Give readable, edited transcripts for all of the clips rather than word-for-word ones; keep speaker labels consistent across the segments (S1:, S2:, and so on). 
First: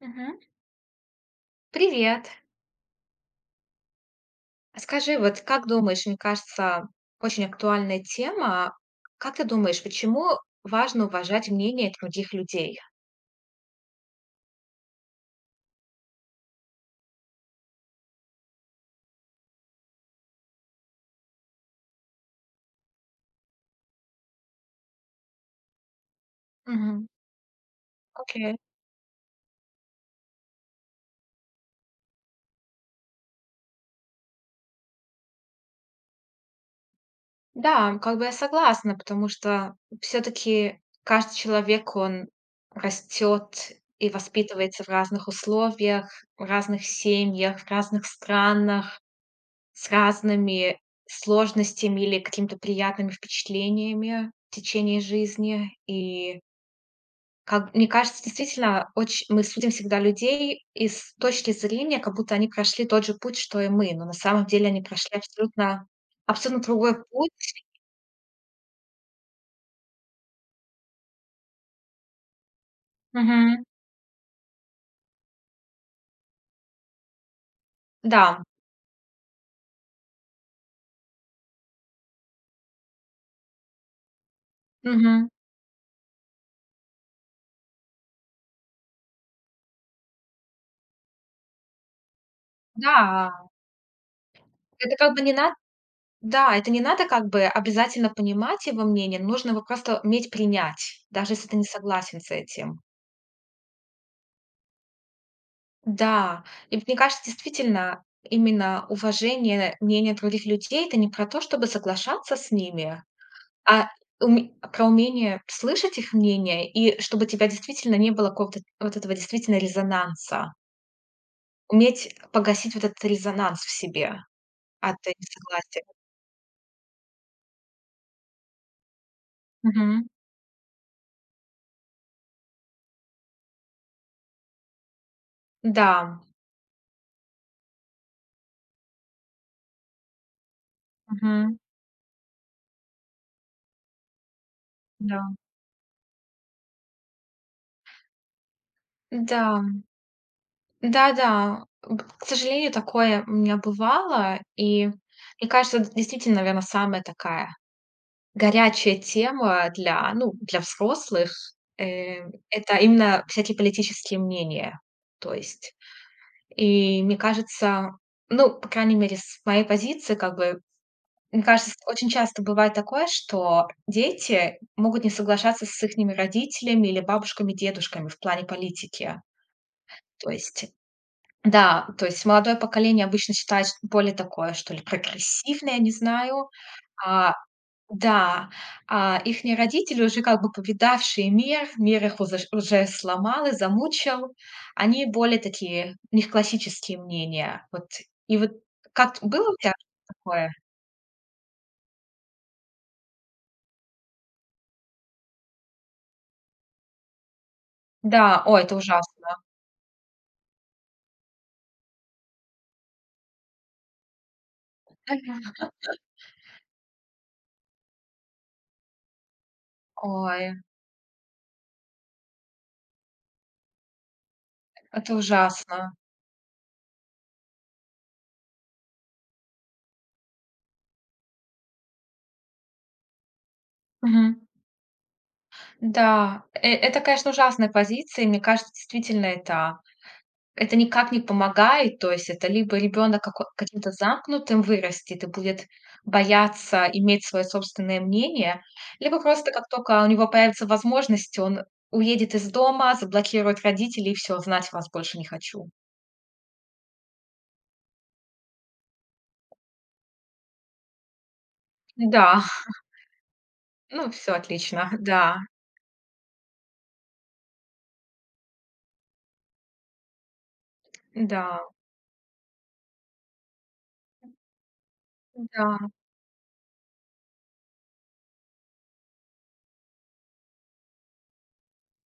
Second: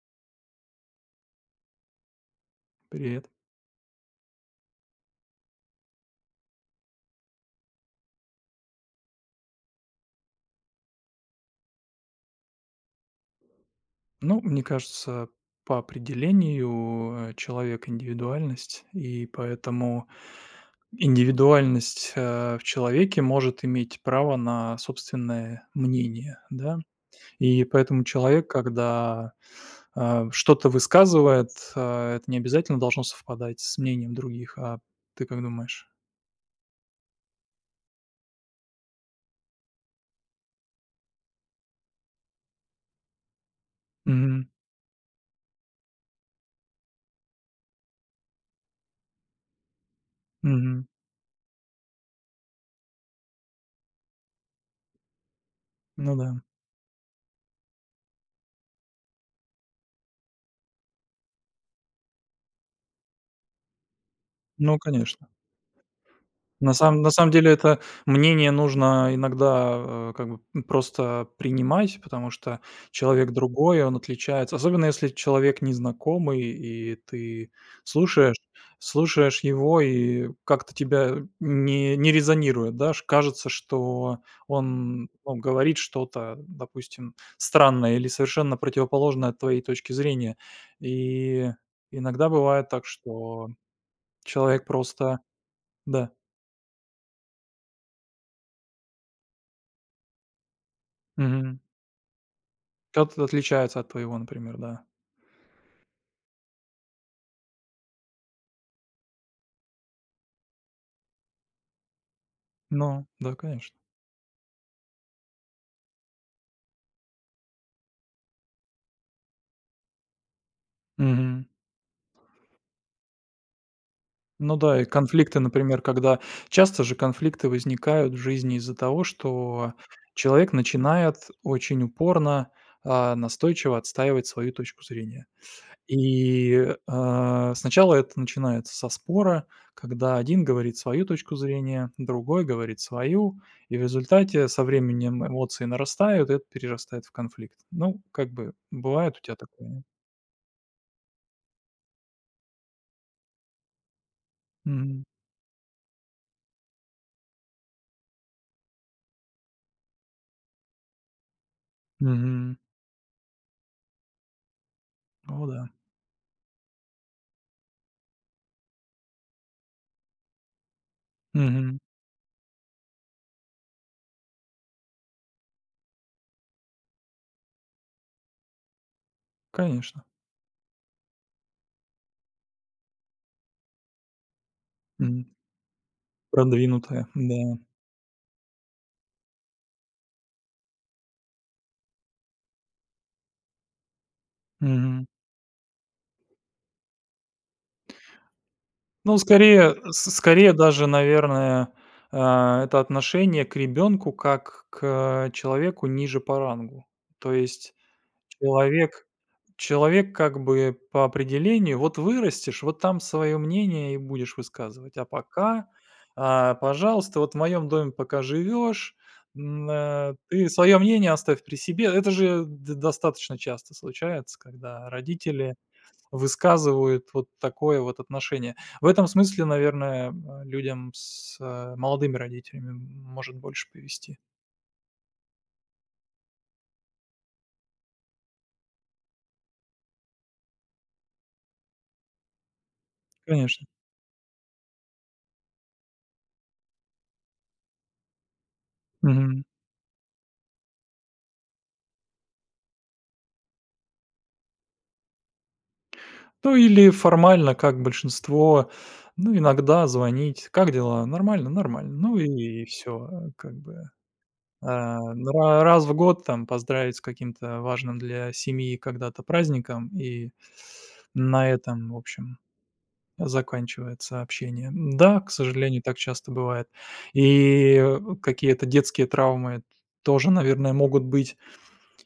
S1: Мгм. Привет.
S2: Привет.
S1: Скажи, вот как думаешь, мне кажется, очень актуальная тема. Как ты думаешь, почему важно уважать мнение других людей?
S2: Ну, мне кажется, по определению человек индивидуальность, и поэтому индивидуальность в человеке может иметь право на собственное мнение, да.
S1: Мгм.
S2: И поэтому человек,
S1: Окей.
S2: когда что-то высказывает, это не обязательно должно совпадать с мнением других. А ты как думаешь?
S1: Да, как бы я согласна, потому что все-таки каждый человек, он растет и
S2: Мгм.
S1: воспитывается в разных условиях, в разных семьях, в разных странах, с разными
S2: Мгм.
S1: сложностями или какими-то приятными впечатлениями в течение жизни.
S2: Ну да.
S1: И Как мне кажется, действительно, очень мы судим всегда людей из точки зрения, как будто они прошли тот же путь, что и мы, но на самом деле
S2: Ну,
S1: они прошли
S2: конечно.
S1: абсолютно
S2: На самом
S1: другой
S2: на самом деле
S1: путь.
S2: это мнение нужно иногда, как бы, просто принимать, потому что человек
S1: Мгм.
S2: другой, он отличается. Особенно если человек незнакомый, и ты слушаешь
S1: Да.
S2: слушаешь его, и как-то тебя не резонирует, да. Ш Кажется, что он,
S1: Мгм.
S2: ну, говорит что-то, допустим, странное или совершенно противоположное от твоей точки зрения. И иногда бывает так,
S1: Да.
S2: что человек
S1: Это как
S2: просто.
S1: бы не надо.
S2: Да.
S1: Да, это не надо как бы обязательно понимать его мнение, нужно его просто уметь принять, даже если ты не согласен с этим.
S2: Как тут отличается от твоего, например, да.
S1: Да, и мне кажется, действительно, именно уважение мнения других людей — это не про то, чтобы соглашаться с ними,
S2: Ну да, конечно.
S1: а уме про умение слышать их мнение и чтобы тебя действительно не было какого-то вот этого действительно резонанса.
S2: Мгм.
S1: Уметь погасить вот этот резонанс в себе
S2: Ну да, и
S1: от
S2: конфликты, например,
S1: несогласия.
S2: когда часто же конфликты возникают в жизни из-за того, что
S1: Мгм.
S2: человек начинает очень упорно, настойчиво отстаивать свою точку зрения.
S1: Да.
S2: И, сначала это начинается со спора, когда один говорит свою точку
S1: Мгм.
S2: зрения, другой говорит свою, и в результате со временем
S1: Да.
S2: эмоции нарастают, и это перерастает в конфликт. Ну, как бы бывает у тебя
S1: Да.
S2: такое?
S1: Да-да. К сожалению, такое у меня бывало. И
S2: Мгм.
S1: мне кажется, это действительно, наверно, самая такая горячая тема для, ну, для взрослых. Э,
S2: Мгм.
S1: это именно всякие политические мнения. То
S2: О да.
S1: есть и мне кажется, ну, по крайней мере, с моей позиции, как бы, мне кажется,
S2: Мгм.
S1: очень часто бывает такое, что дети могут не соглашаться с ихними родителями или бабушками, дедушками в плане политики.
S2: Конечно.
S1: То есть, да, то есть молодое поколение обычно считает ш более такое, что ли,
S2: Мгм.
S1: прогрессивное, я не знаю,
S2: Продвинутая,
S1: а
S2: да.
S1: да, а ихние родители, уже как бы повидавшие мир, мир их уже, сломал и замучил,
S2: Мгм.
S1: они более такие, у них классические мнения. Вот. И вот
S2: Ну,
S1: как было у тебя
S2: скорее с
S1: такое?
S2: скорее даже, наверное, это отношение к ребенку как к человеку ниже по рангу. То есть
S1: Да, ой, это
S2: Человек
S1: ужасно.
S2: человек как бы по определению, вот вырастешь, вот там свое мнение и будешь высказывать. А пока, пожалуйста, вот в моем доме пока живешь,
S1: Ой,
S2: ты свое мнение оставь при себе. Это же достаточно часто случается, когда
S1: это
S2: родители
S1: ужасно.
S2: высказывают вот такое вот отношение. В этом смысле, наверное, людям с молодыми родителями может больше повести.
S1: Мгм. Да, это, конечно, ужасная позиция, и мне кажется, действительно, это никак не помогает, то есть это либо ребенок како
S2: Конечно.
S1: каким-то замкнутым вырастет и будет бояться иметь свое собственное мнение, либо просто как только у него появится возможность, он уедет из дома, заблокирует родителей и все, знать вас больше не хочу.
S2: Ну или формально, как большинство, ну, иногда звонить: "Как дела? Нормально, нормально". Ну
S1: Да,
S2: и все, как бы.
S1: ну все отлично.
S2: Ну,
S1: Да,
S2: ра раз в год там поздравить с каким-то важным для семьи когда-то праздником, и на
S1: да,
S2: этом, в общем, заканчивается общение. Да, к
S1: да,
S2: сожалению, так часто бывает. И, какие-то детские травмы тоже, наверное, могут быть.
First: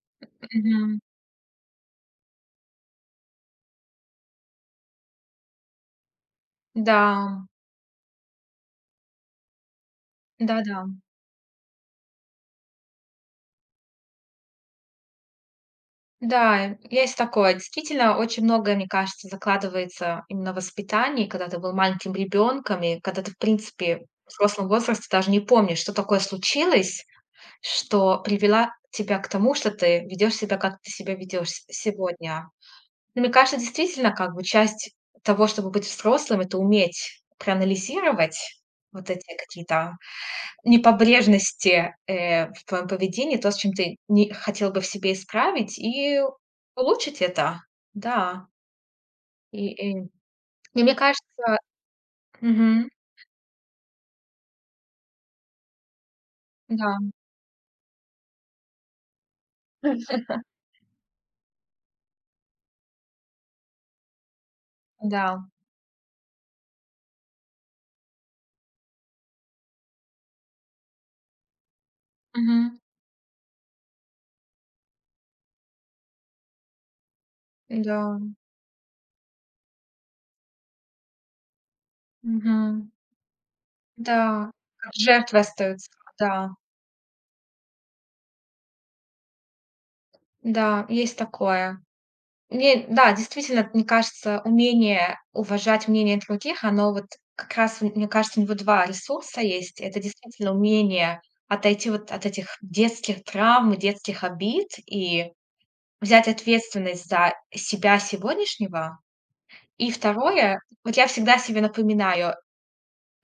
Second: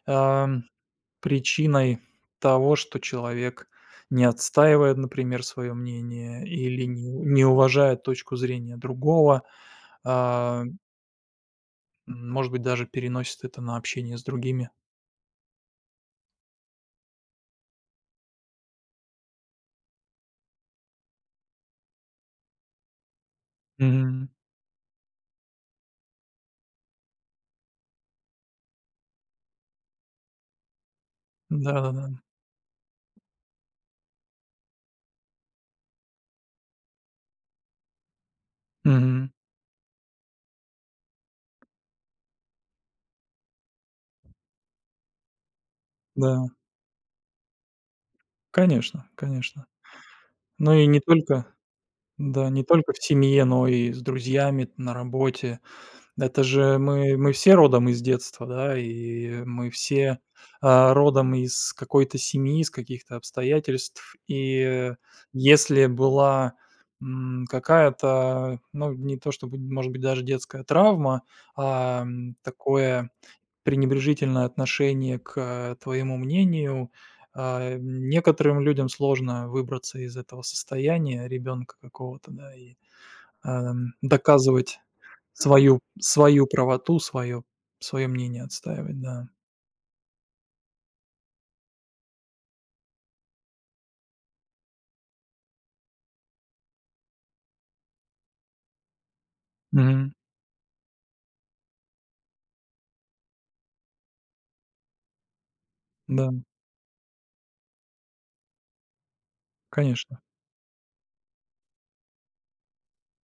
S2: Ам
S1: мгм.
S2: Причиной того, что человек не отстаивает, например, свое мнение или
S1: Да,
S2: не уважает точку зрения другого, а, м,
S1: да-да.
S2: может быть, даже переносит это на общение с другими.
S1: Да, есть такое. Действительно, очень многое, мне кажется, закладывается именно в воспитании, когда ты был маленьким ребенком, и когда ты, в принципе,
S2: Мгм.
S1: в взрослом возрасте даже не помнишь, что такое случилось, что привела тебя к тому, что ты ведешь себя, как ты себя ведешь
S2: Да-да-да.
S1: сегодня. Но мне кажется, действительно, как бы часть того, чтобы быть взрослым, это уметь проанализировать вот
S2: Мгм.
S1: эти какие-то непобрежности, в твоем поведении, то, с чем ты не хотел бы в себе исправить, и
S2: Да,
S1: улучшить это. Да,
S2: конечно,
S1: и
S2: конечно.
S1: и
S2: Ну
S1: и
S2: и
S1: мне
S2: не
S1: кажется.
S2: только, да, не
S1: Мгм.
S2: только в семье, но и с друзьями, на работе. Это же
S1: Да,
S2: мы все родом из детства, да, и мы все, родом из какой-то семьи, из каких-то обстоятельств. И
S1: да.
S2: если была, какая-то, ну, не то чтобы, может быть, даже детская травма,
S1: Мгм.
S2: такое пренебрежительное отношение к твоему мнению,
S1: Да.
S2: некоторым людям сложно выбраться из этого состояния ребенка какого-то, да,
S1: Мгм. Да.
S2: доказывать
S1: Как жертвой
S2: свою
S1: остаются.
S2: свою
S1: Да,
S2: правоту, свое мнение отстаивать, да.
S1: да, есть такое. Мне, да, действительно, мне кажется, умение уважать мнение других, оно вот как раз, мне кажется, у него 2 ресурса есть. Это
S2: Мгм.
S1: действительно умение отойти вот от этих детских травм и детских обид и взять
S2: Да,
S1: ответственность за себя сегодняшнего. И
S2: конечно.
S1: второе, вот я всегда себе напоминаю,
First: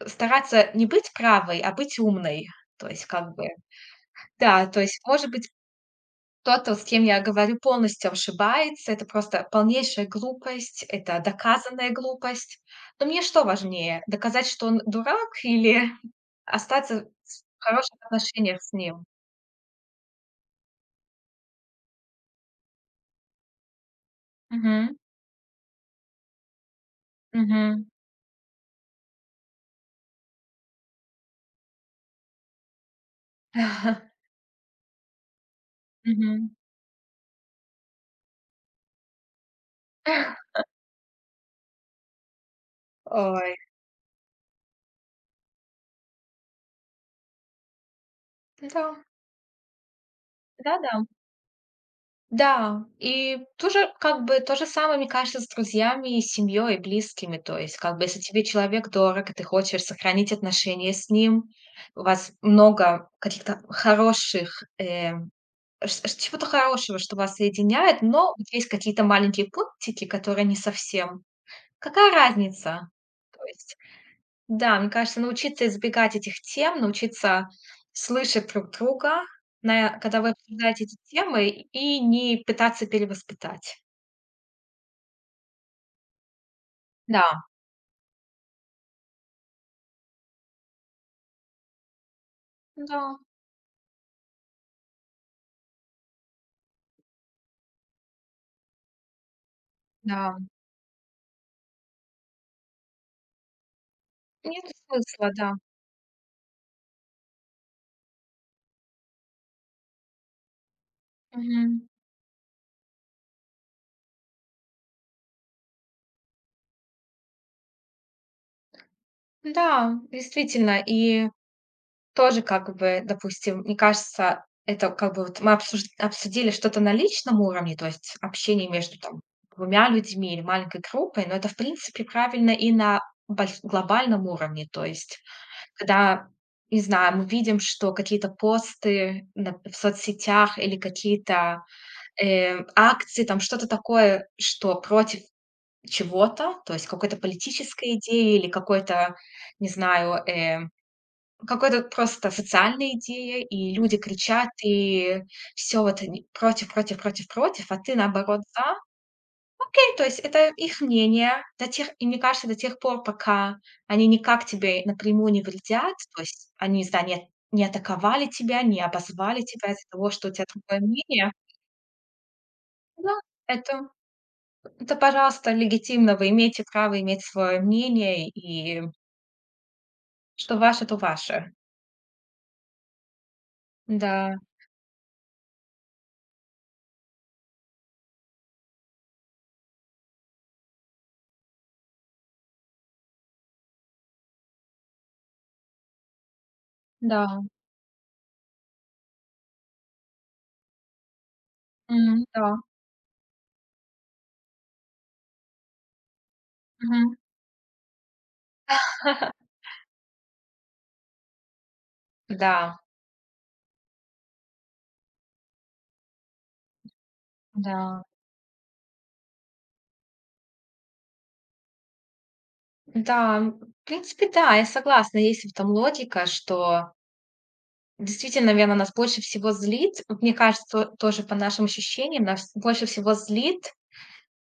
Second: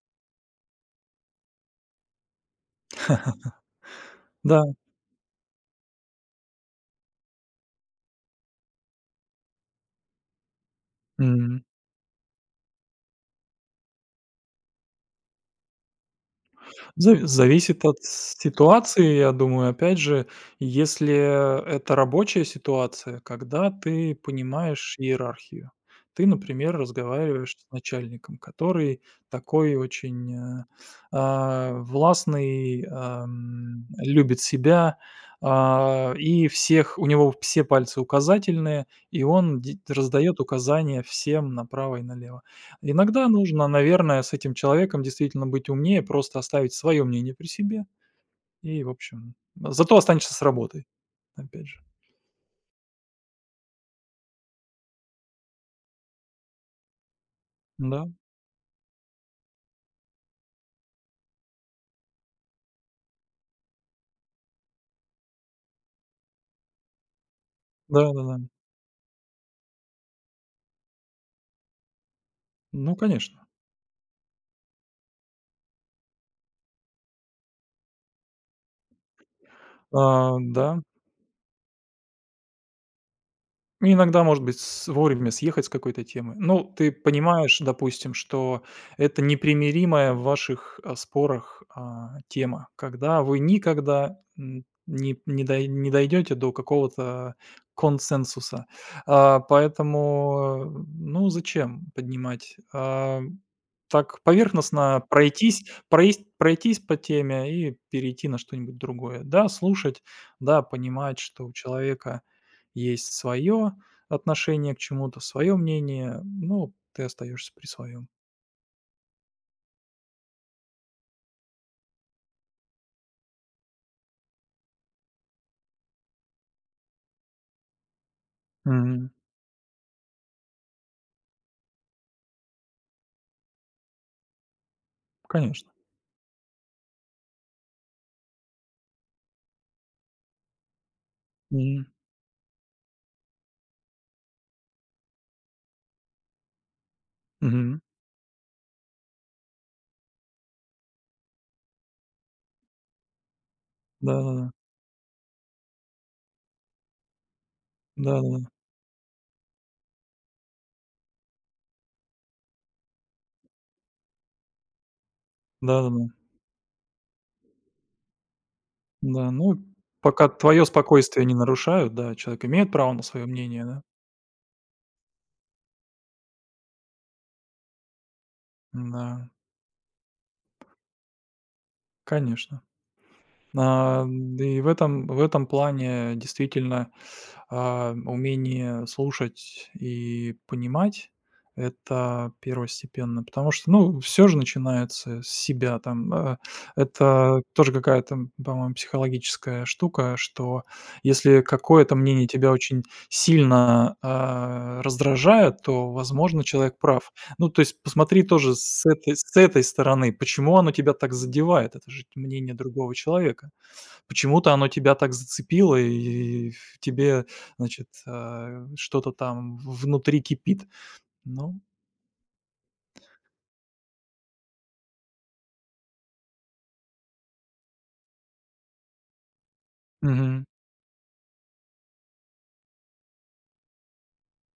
S1: стараться не быть правой, а быть умной. То есть как бы,
S2: Да.
S1: да, то есть, может быть, кто-то, с кем я говорю, полностью ошибается. Это просто полнейшая глупость, это
S2: Мгм.
S1: доказанная глупость. Но мне что важнее: доказать, что он дурак, или остаться
S2: Зави
S1: в
S2: зависит
S1: хороших
S2: от
S1: отношениях с ним?
S2: ситуации, я думаю. Опять же, если это рабочая ситуация, когда ты
S1: Мгм,
S2: понимаешь иерархию. Ты, например, разговариваешь с
S1: мгм,
S2: начальником, который такой очень, властный, любит себя, и
S1: мгм.
S2: всех у него все пальцы указательные, и он раздает указания всем направо и налево. Иногда
S1: Ой,
S2: нужно, наверное, с этим человеком действительно быть умнее, просто оставить свое мнение при себе и, в
S1: да,
S2: общем, зато останешься с работой,
S1: да-да.
S2: опять же.
S1: Да, и тоже, как бы, то же самое, мне кажется, с друзьями, и семьей, и близкими. То есть, как бы,
S2: Да,
S1: если тебе человек дорог, и ты хочешь сохранить отношения с ним, у вас много каких-то хороших, чего-то хорошего, что вас соединяет, но
S2: да-да-да.
S1: вот есть какие-то маленькие пунктики, которые не совсем. Какая разница?
S2: Ну,
S1: То
S2: конечно.
S1: есть да, мне кажется, научиться избегать этих тем, научиться слышать друг друга, на когда вы
S2: А, да.
S1: обсуждаете эти темы, и не пытаться перевоспитать.
S2: Ну, иногда, может быть, с вовремя съехать с какой-то темы. Ну, ты
S1: Да,
S2: понимаешь, допустим, что это непримиримая в ваших, спорах, тема,
S1: да,
S2: когда вы никогда, не дойдете до какого-то консенсуса.
S1: да.
S2: Поэтому, ну, зачем поднимать? Так
S1: Нет
S2: поверхностно
S1: смысла, да.
S2: пройтись по теме и перейти на что-нибудь другое. Да, слушать, да, понимать, что у
S1: Мгм.
S2: человека есть свое отношение к чему-то, свое мнение, ну, ты остаешься при своем.
S1: Да, действительно. И тоже как бы, допустим, мне кажется, это как бы вот мы обсуж обсудили что-то на личном уровне, то есть общение между
S2: Мгм.
S1: там двумя людьми или маленькой группой, но это, в принципе, правильно и на больш глобальном уровне. То есть
S2: Конечно.
S1: когда, не знаю, мы видим, что какие-то посты на в соцсетях или какие-то,
S2: Мгм.
S1: акции, там что-то такое, что против чего-то, то есть какой-то
S2: Мгм.
S1: политической идеи или какой-то, не знаю, какой-то просто социальной идеи, и люди кричат,
S2: Да-да-да.
S1: и все вот они против против против против, а ты
S2: Да-да-да.
S1: наоборот за. То есть это их мнение до тех и мне кажется, до тех пор, пока они никак тебе напрямую не вредят,
S2: Да-да-да.
S1: то есть они, не знаю, не атаковали тебя, не
S2: Да,
S1: обозвали
S2: ну,
S1: тебя из-за того,
S2: пока
S1: что у тебя
S2: твое
S1: другое
S2: спокойствие
S1: мнение.
S2: не нарушают, да, человек имеет право на
S1: Да,
S2: свое мнение, да.
S1: это это, пожалуйста, легитимно. Вы имеете право иметь свое мнение, и
S2: Да,
S1: что ваше, то ваше.
S2: конечно. А,
S1: Да,
S2: и в этом плане действительно, умение слушать и понимать — это первостепенно. Потому что, ну, все же начинается с себя там.
S1: да,
S2: Это тоже какая-то, по-моему, психологическая штука, что если какое-то
S1: м,
S2: мнение тебя
S1: да,
S2: очень сильно, раздражает, то, возможно, человек прав.
S1: мгм.
S2: Ну, то есть посмотри тоже с этой с этой стороны, почему оно тебя так задевает? Это же мнение
S1: Да,
S2: другого человека. Почему-то оно тебя так зацепило, и в тебе, значит,
S1: да,
S2: что-то там внутри кипит. Ну,
S1: да, м, в принципе, да, я согласна. Есть в этом логика, что действительно, наверное, нас больше всего злит, вот мне
S2: мгм.
S1: кажется, тоже по нашим ощущениям, нас больше всего злит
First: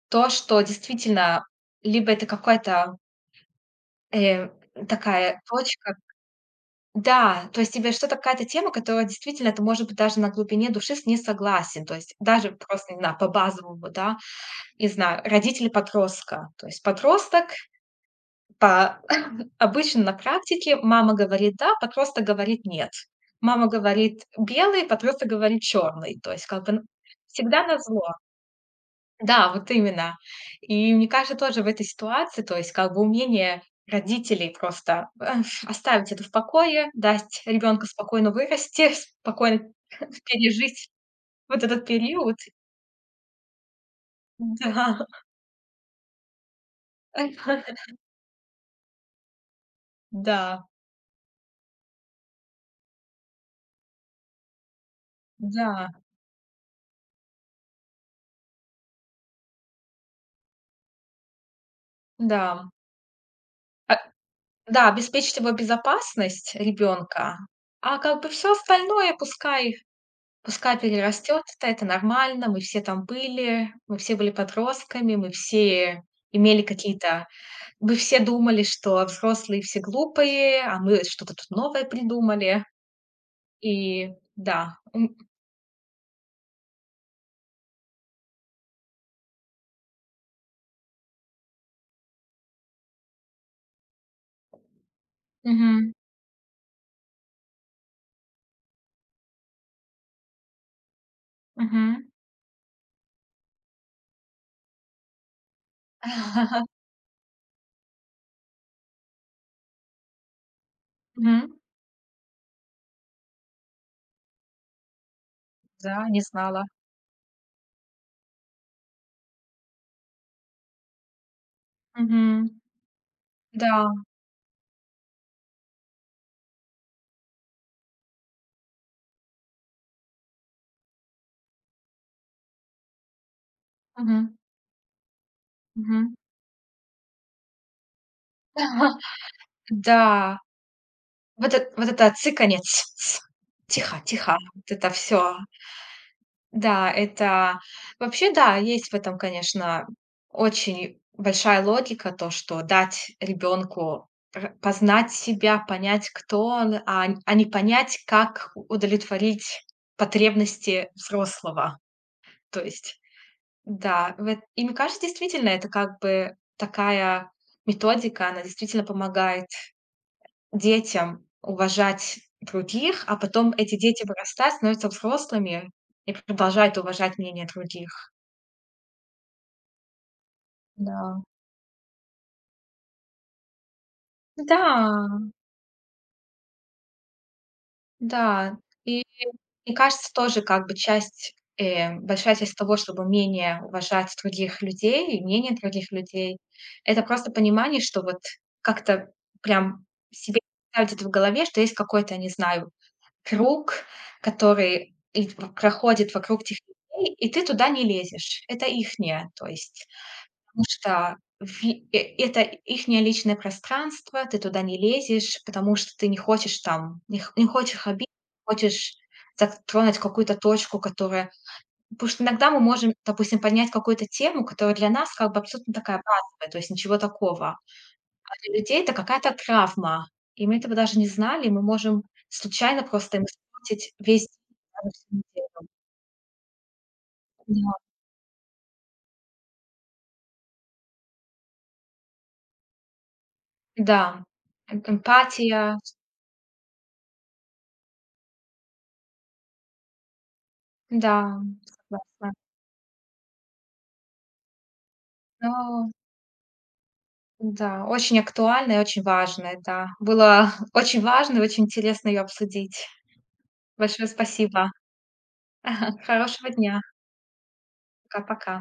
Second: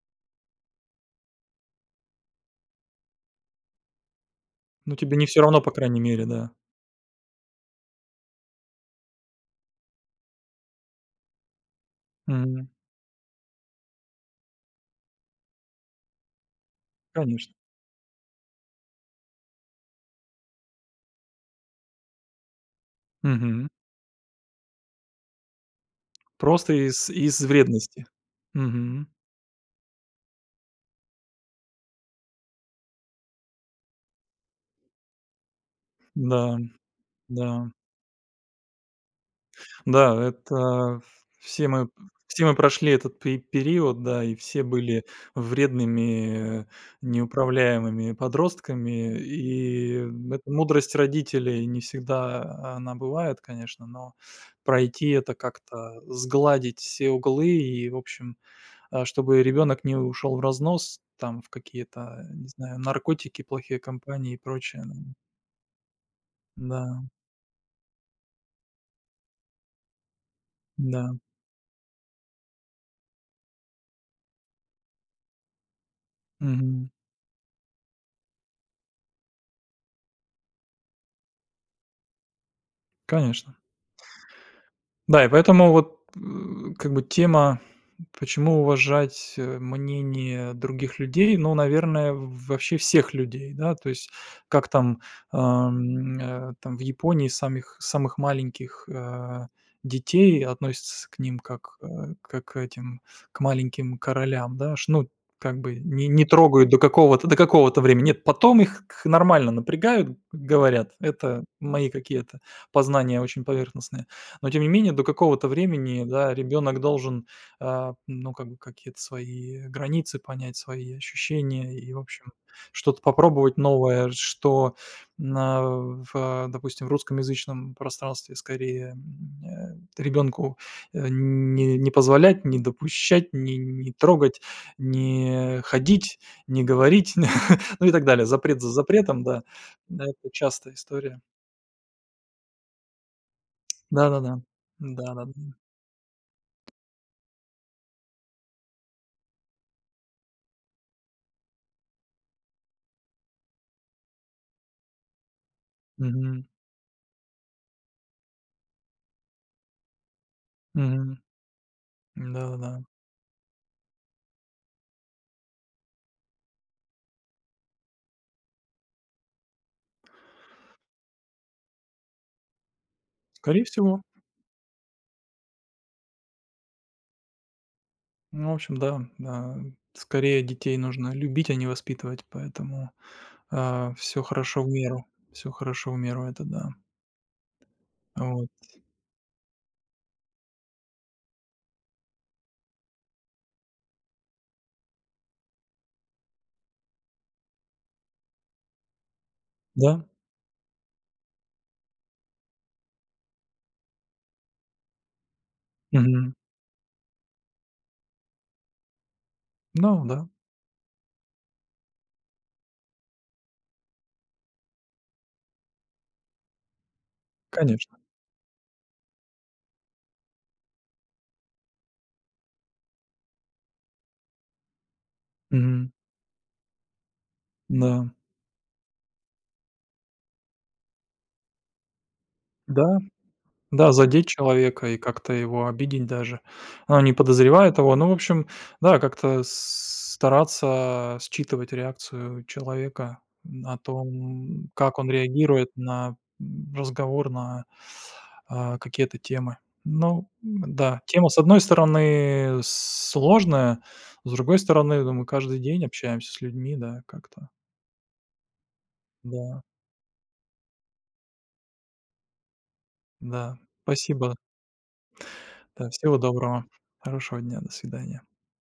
S1: то, что действительно либо это какая-то, э,
S2: Ну, тебе не все
S1: такая
S2: равно, по
S1: точка.
S2: крайней мере, да.
S1: Да, то есть тебе что-то, какая-то тема, которая действительно ты, может быть, даже на глубине души с ней согласен. То есть даже
S2: Мгм.
S1: просто, не знаю, по базовому, да, не знаю, родители подростка. То есть подросток
S2: Конечно.
S1: по обычно на практике мама говорит "да", а подросток говорит "нет".
S2: Мгм.
S1: Мама говорит "белый", а подросток говорит "черный". То есть как бы
S2: Просто
S1: н
S2: из
S1: всегда
S2: вредности.
S1: назло.
S2: Мгм.
S1: Да, вот именно. И мне кажется, тоже в этой ситуации, то есть как бы умение родителей просто, оставить это в
S2: Да,
S1: покое, дать
S2: да.
S1: ребенку спокойно вырасти, спокойно
S2: Да,
S1: пережить
S2: это
S1: вот
S2: все
S1: этот
S2: мы
S1: период.
S2: все мы прошли этот пе период, да, и все
S1: Да.
S2: были вредными, неуправляемыми подростками. И
S1: Да,
S2: это мудрость родителей не всегда она бывает, конечно, но пройти это
S1: да,
S2: как-то, сгладить все углы и, в общем, чтобы ребенок не ушел в разнос, там, в какие-то, не
S1: да.
S2: знаю, наркотики, плохие
S1: А
S2: компании и прочее.
S1: Да, обеспечить его безопасность
S2: Да,
S1: ребенка, а как бы все остальное пускай
S2: да,
S1: перерастёт, это нормально. Мы все там были, мы все были подростками, мы все имели
S2: мгм,
S1: какие-то, мы все думали, что взрослые все глупые, а мы что-то тут новое придумали.
S2: конечно.
S1: И да, м,
S2: Да, и поэтому вот, как бы тема: почему уважать, мнение других людей? Ну, наверное, в вообще всех людей, да. То есть как там,
S1: мгм,
S2: там в Японии самих самых маленьких, детей относятся к ним как,
S1: мгм.
S2: э, как к этим, к маленьким королям, да. Ш Ну, как бы не трогают до какого-то времени. Нет, потом их к нормально напрягают, говорят. Это
S1: Мгм.
S2: мои какие-то познания очень поверхностные. Но тем не менее до какого-то времени,
S1: Да, не
S2: да,
S1: знала.
S2: ребенок должен ну, как бы какие-то свои границы понять, свои ощущения и, в общем,
S1: Мгм.
S2: что-то попробовать
S1: Да.
S2: новое, что допустим, в русскоязычном пространстве скорее ребенку не позволять, не допущать, не
S1: Мгм.
S2: трогать, не
S1: Мгм.
S2: ходить, не говорить, ну и так далее. Запрет за запретом, да. Да, это
S1: Да.
S2: частая история.
S1: Вот это цыканье "ц ц". Тихо,
S2: Да-да-да.
S1: тихо. Вот это все.
S2: Да-да-да.
S1: Да, это вообще, да, есть в этом, конечно, очень большая логика, то, что дать ребенку познать себя, понять,
S2: Мгм.
S1: кто он, а н а не понять, как удовлетворить потребности
S2: Мгм.
S1: взрослого. То
S2: Да-да-да.
S1: есть, да, в эт и мне кажется, действительно, это как бы такая методика, она действительно помогает детям уважать других, а потом
S2: Скорее
S1: эти
S2: всего.
S1: дети вырастают, становятся взрослыми и продолжают уважать мнение других.
S2: Ну, в общем, да, да. Скорее детей нужно
S1: Да.
S2: любить, а не воспитывать, поэтому все
S1: Да,
S2: хорошо в меру. Все хорошо в меру, это да. Вот.
S1: да. И мне кажется, тоже как бы часть, большая часть того, чтобы умение уважать других людей и мнение других людей, это просто понимание, что вот как-то прям
S2: Да.
S1: себе ставить это в голове, что есть какой-то, не знаю, круг, который и т проходит
S2: Мгм.
S1: вокруг тех людей, и ты туда не лезешь. Это ихнее, то есть,
S2: Ну да,
S1: потому что это ихнее личное пространство, ты туда не лезешь, потому что ты не хочешь там, не хочешь их
S2: конечно.
S1: обидеть, не хочешь затронуть какую-то точку, которая потому что иногда мы можем, допустим, поднять какую-то тему, которая для нас как бы абсолютно
S2: Мгм.
S1: такая базовая, то есть ничего такого,
S2: Да.
S1: для людей это какая-то травма, и мы этого даже не знали, и мы можем случайно
S2: Да.
S1: просто им
S2: Да,
S1: испортить
S2: задеть
S1: весь день,
S2: человека
S1: даже
S2: и
S1: всю
S2: как-то его
S1: неделю.
S2: обидеть даже. Она не
S1: Да,
S2: подозревает его. Ну, в общем, да, как-то стараться считывать реакцию человека на
S1: да,
S2: том, как он
S1: эмпатия,
S2: реагирует на разговор, на какие-то темы. Ну, да, тема, с
S1: да,
S2: одной
S1: согласна.
S2: стороны, сложная, с другой стороны, ну, мы
S1: Но
S2: каждый день общаемся с людьми, да, как-то.
S1: да, очень актуально и очень важно,
S2: Да,
S1: да. Было очень важно и очень интересно ее обсудить.
S2: да.
S1: Большое
S2: Спасибо.
S1: спасибо.
S2: Да, всего
S1: Хорошего
S2: доброго.
S1: дня.
S2: Хорошего дня. До свидания.
S1: Пока-пока.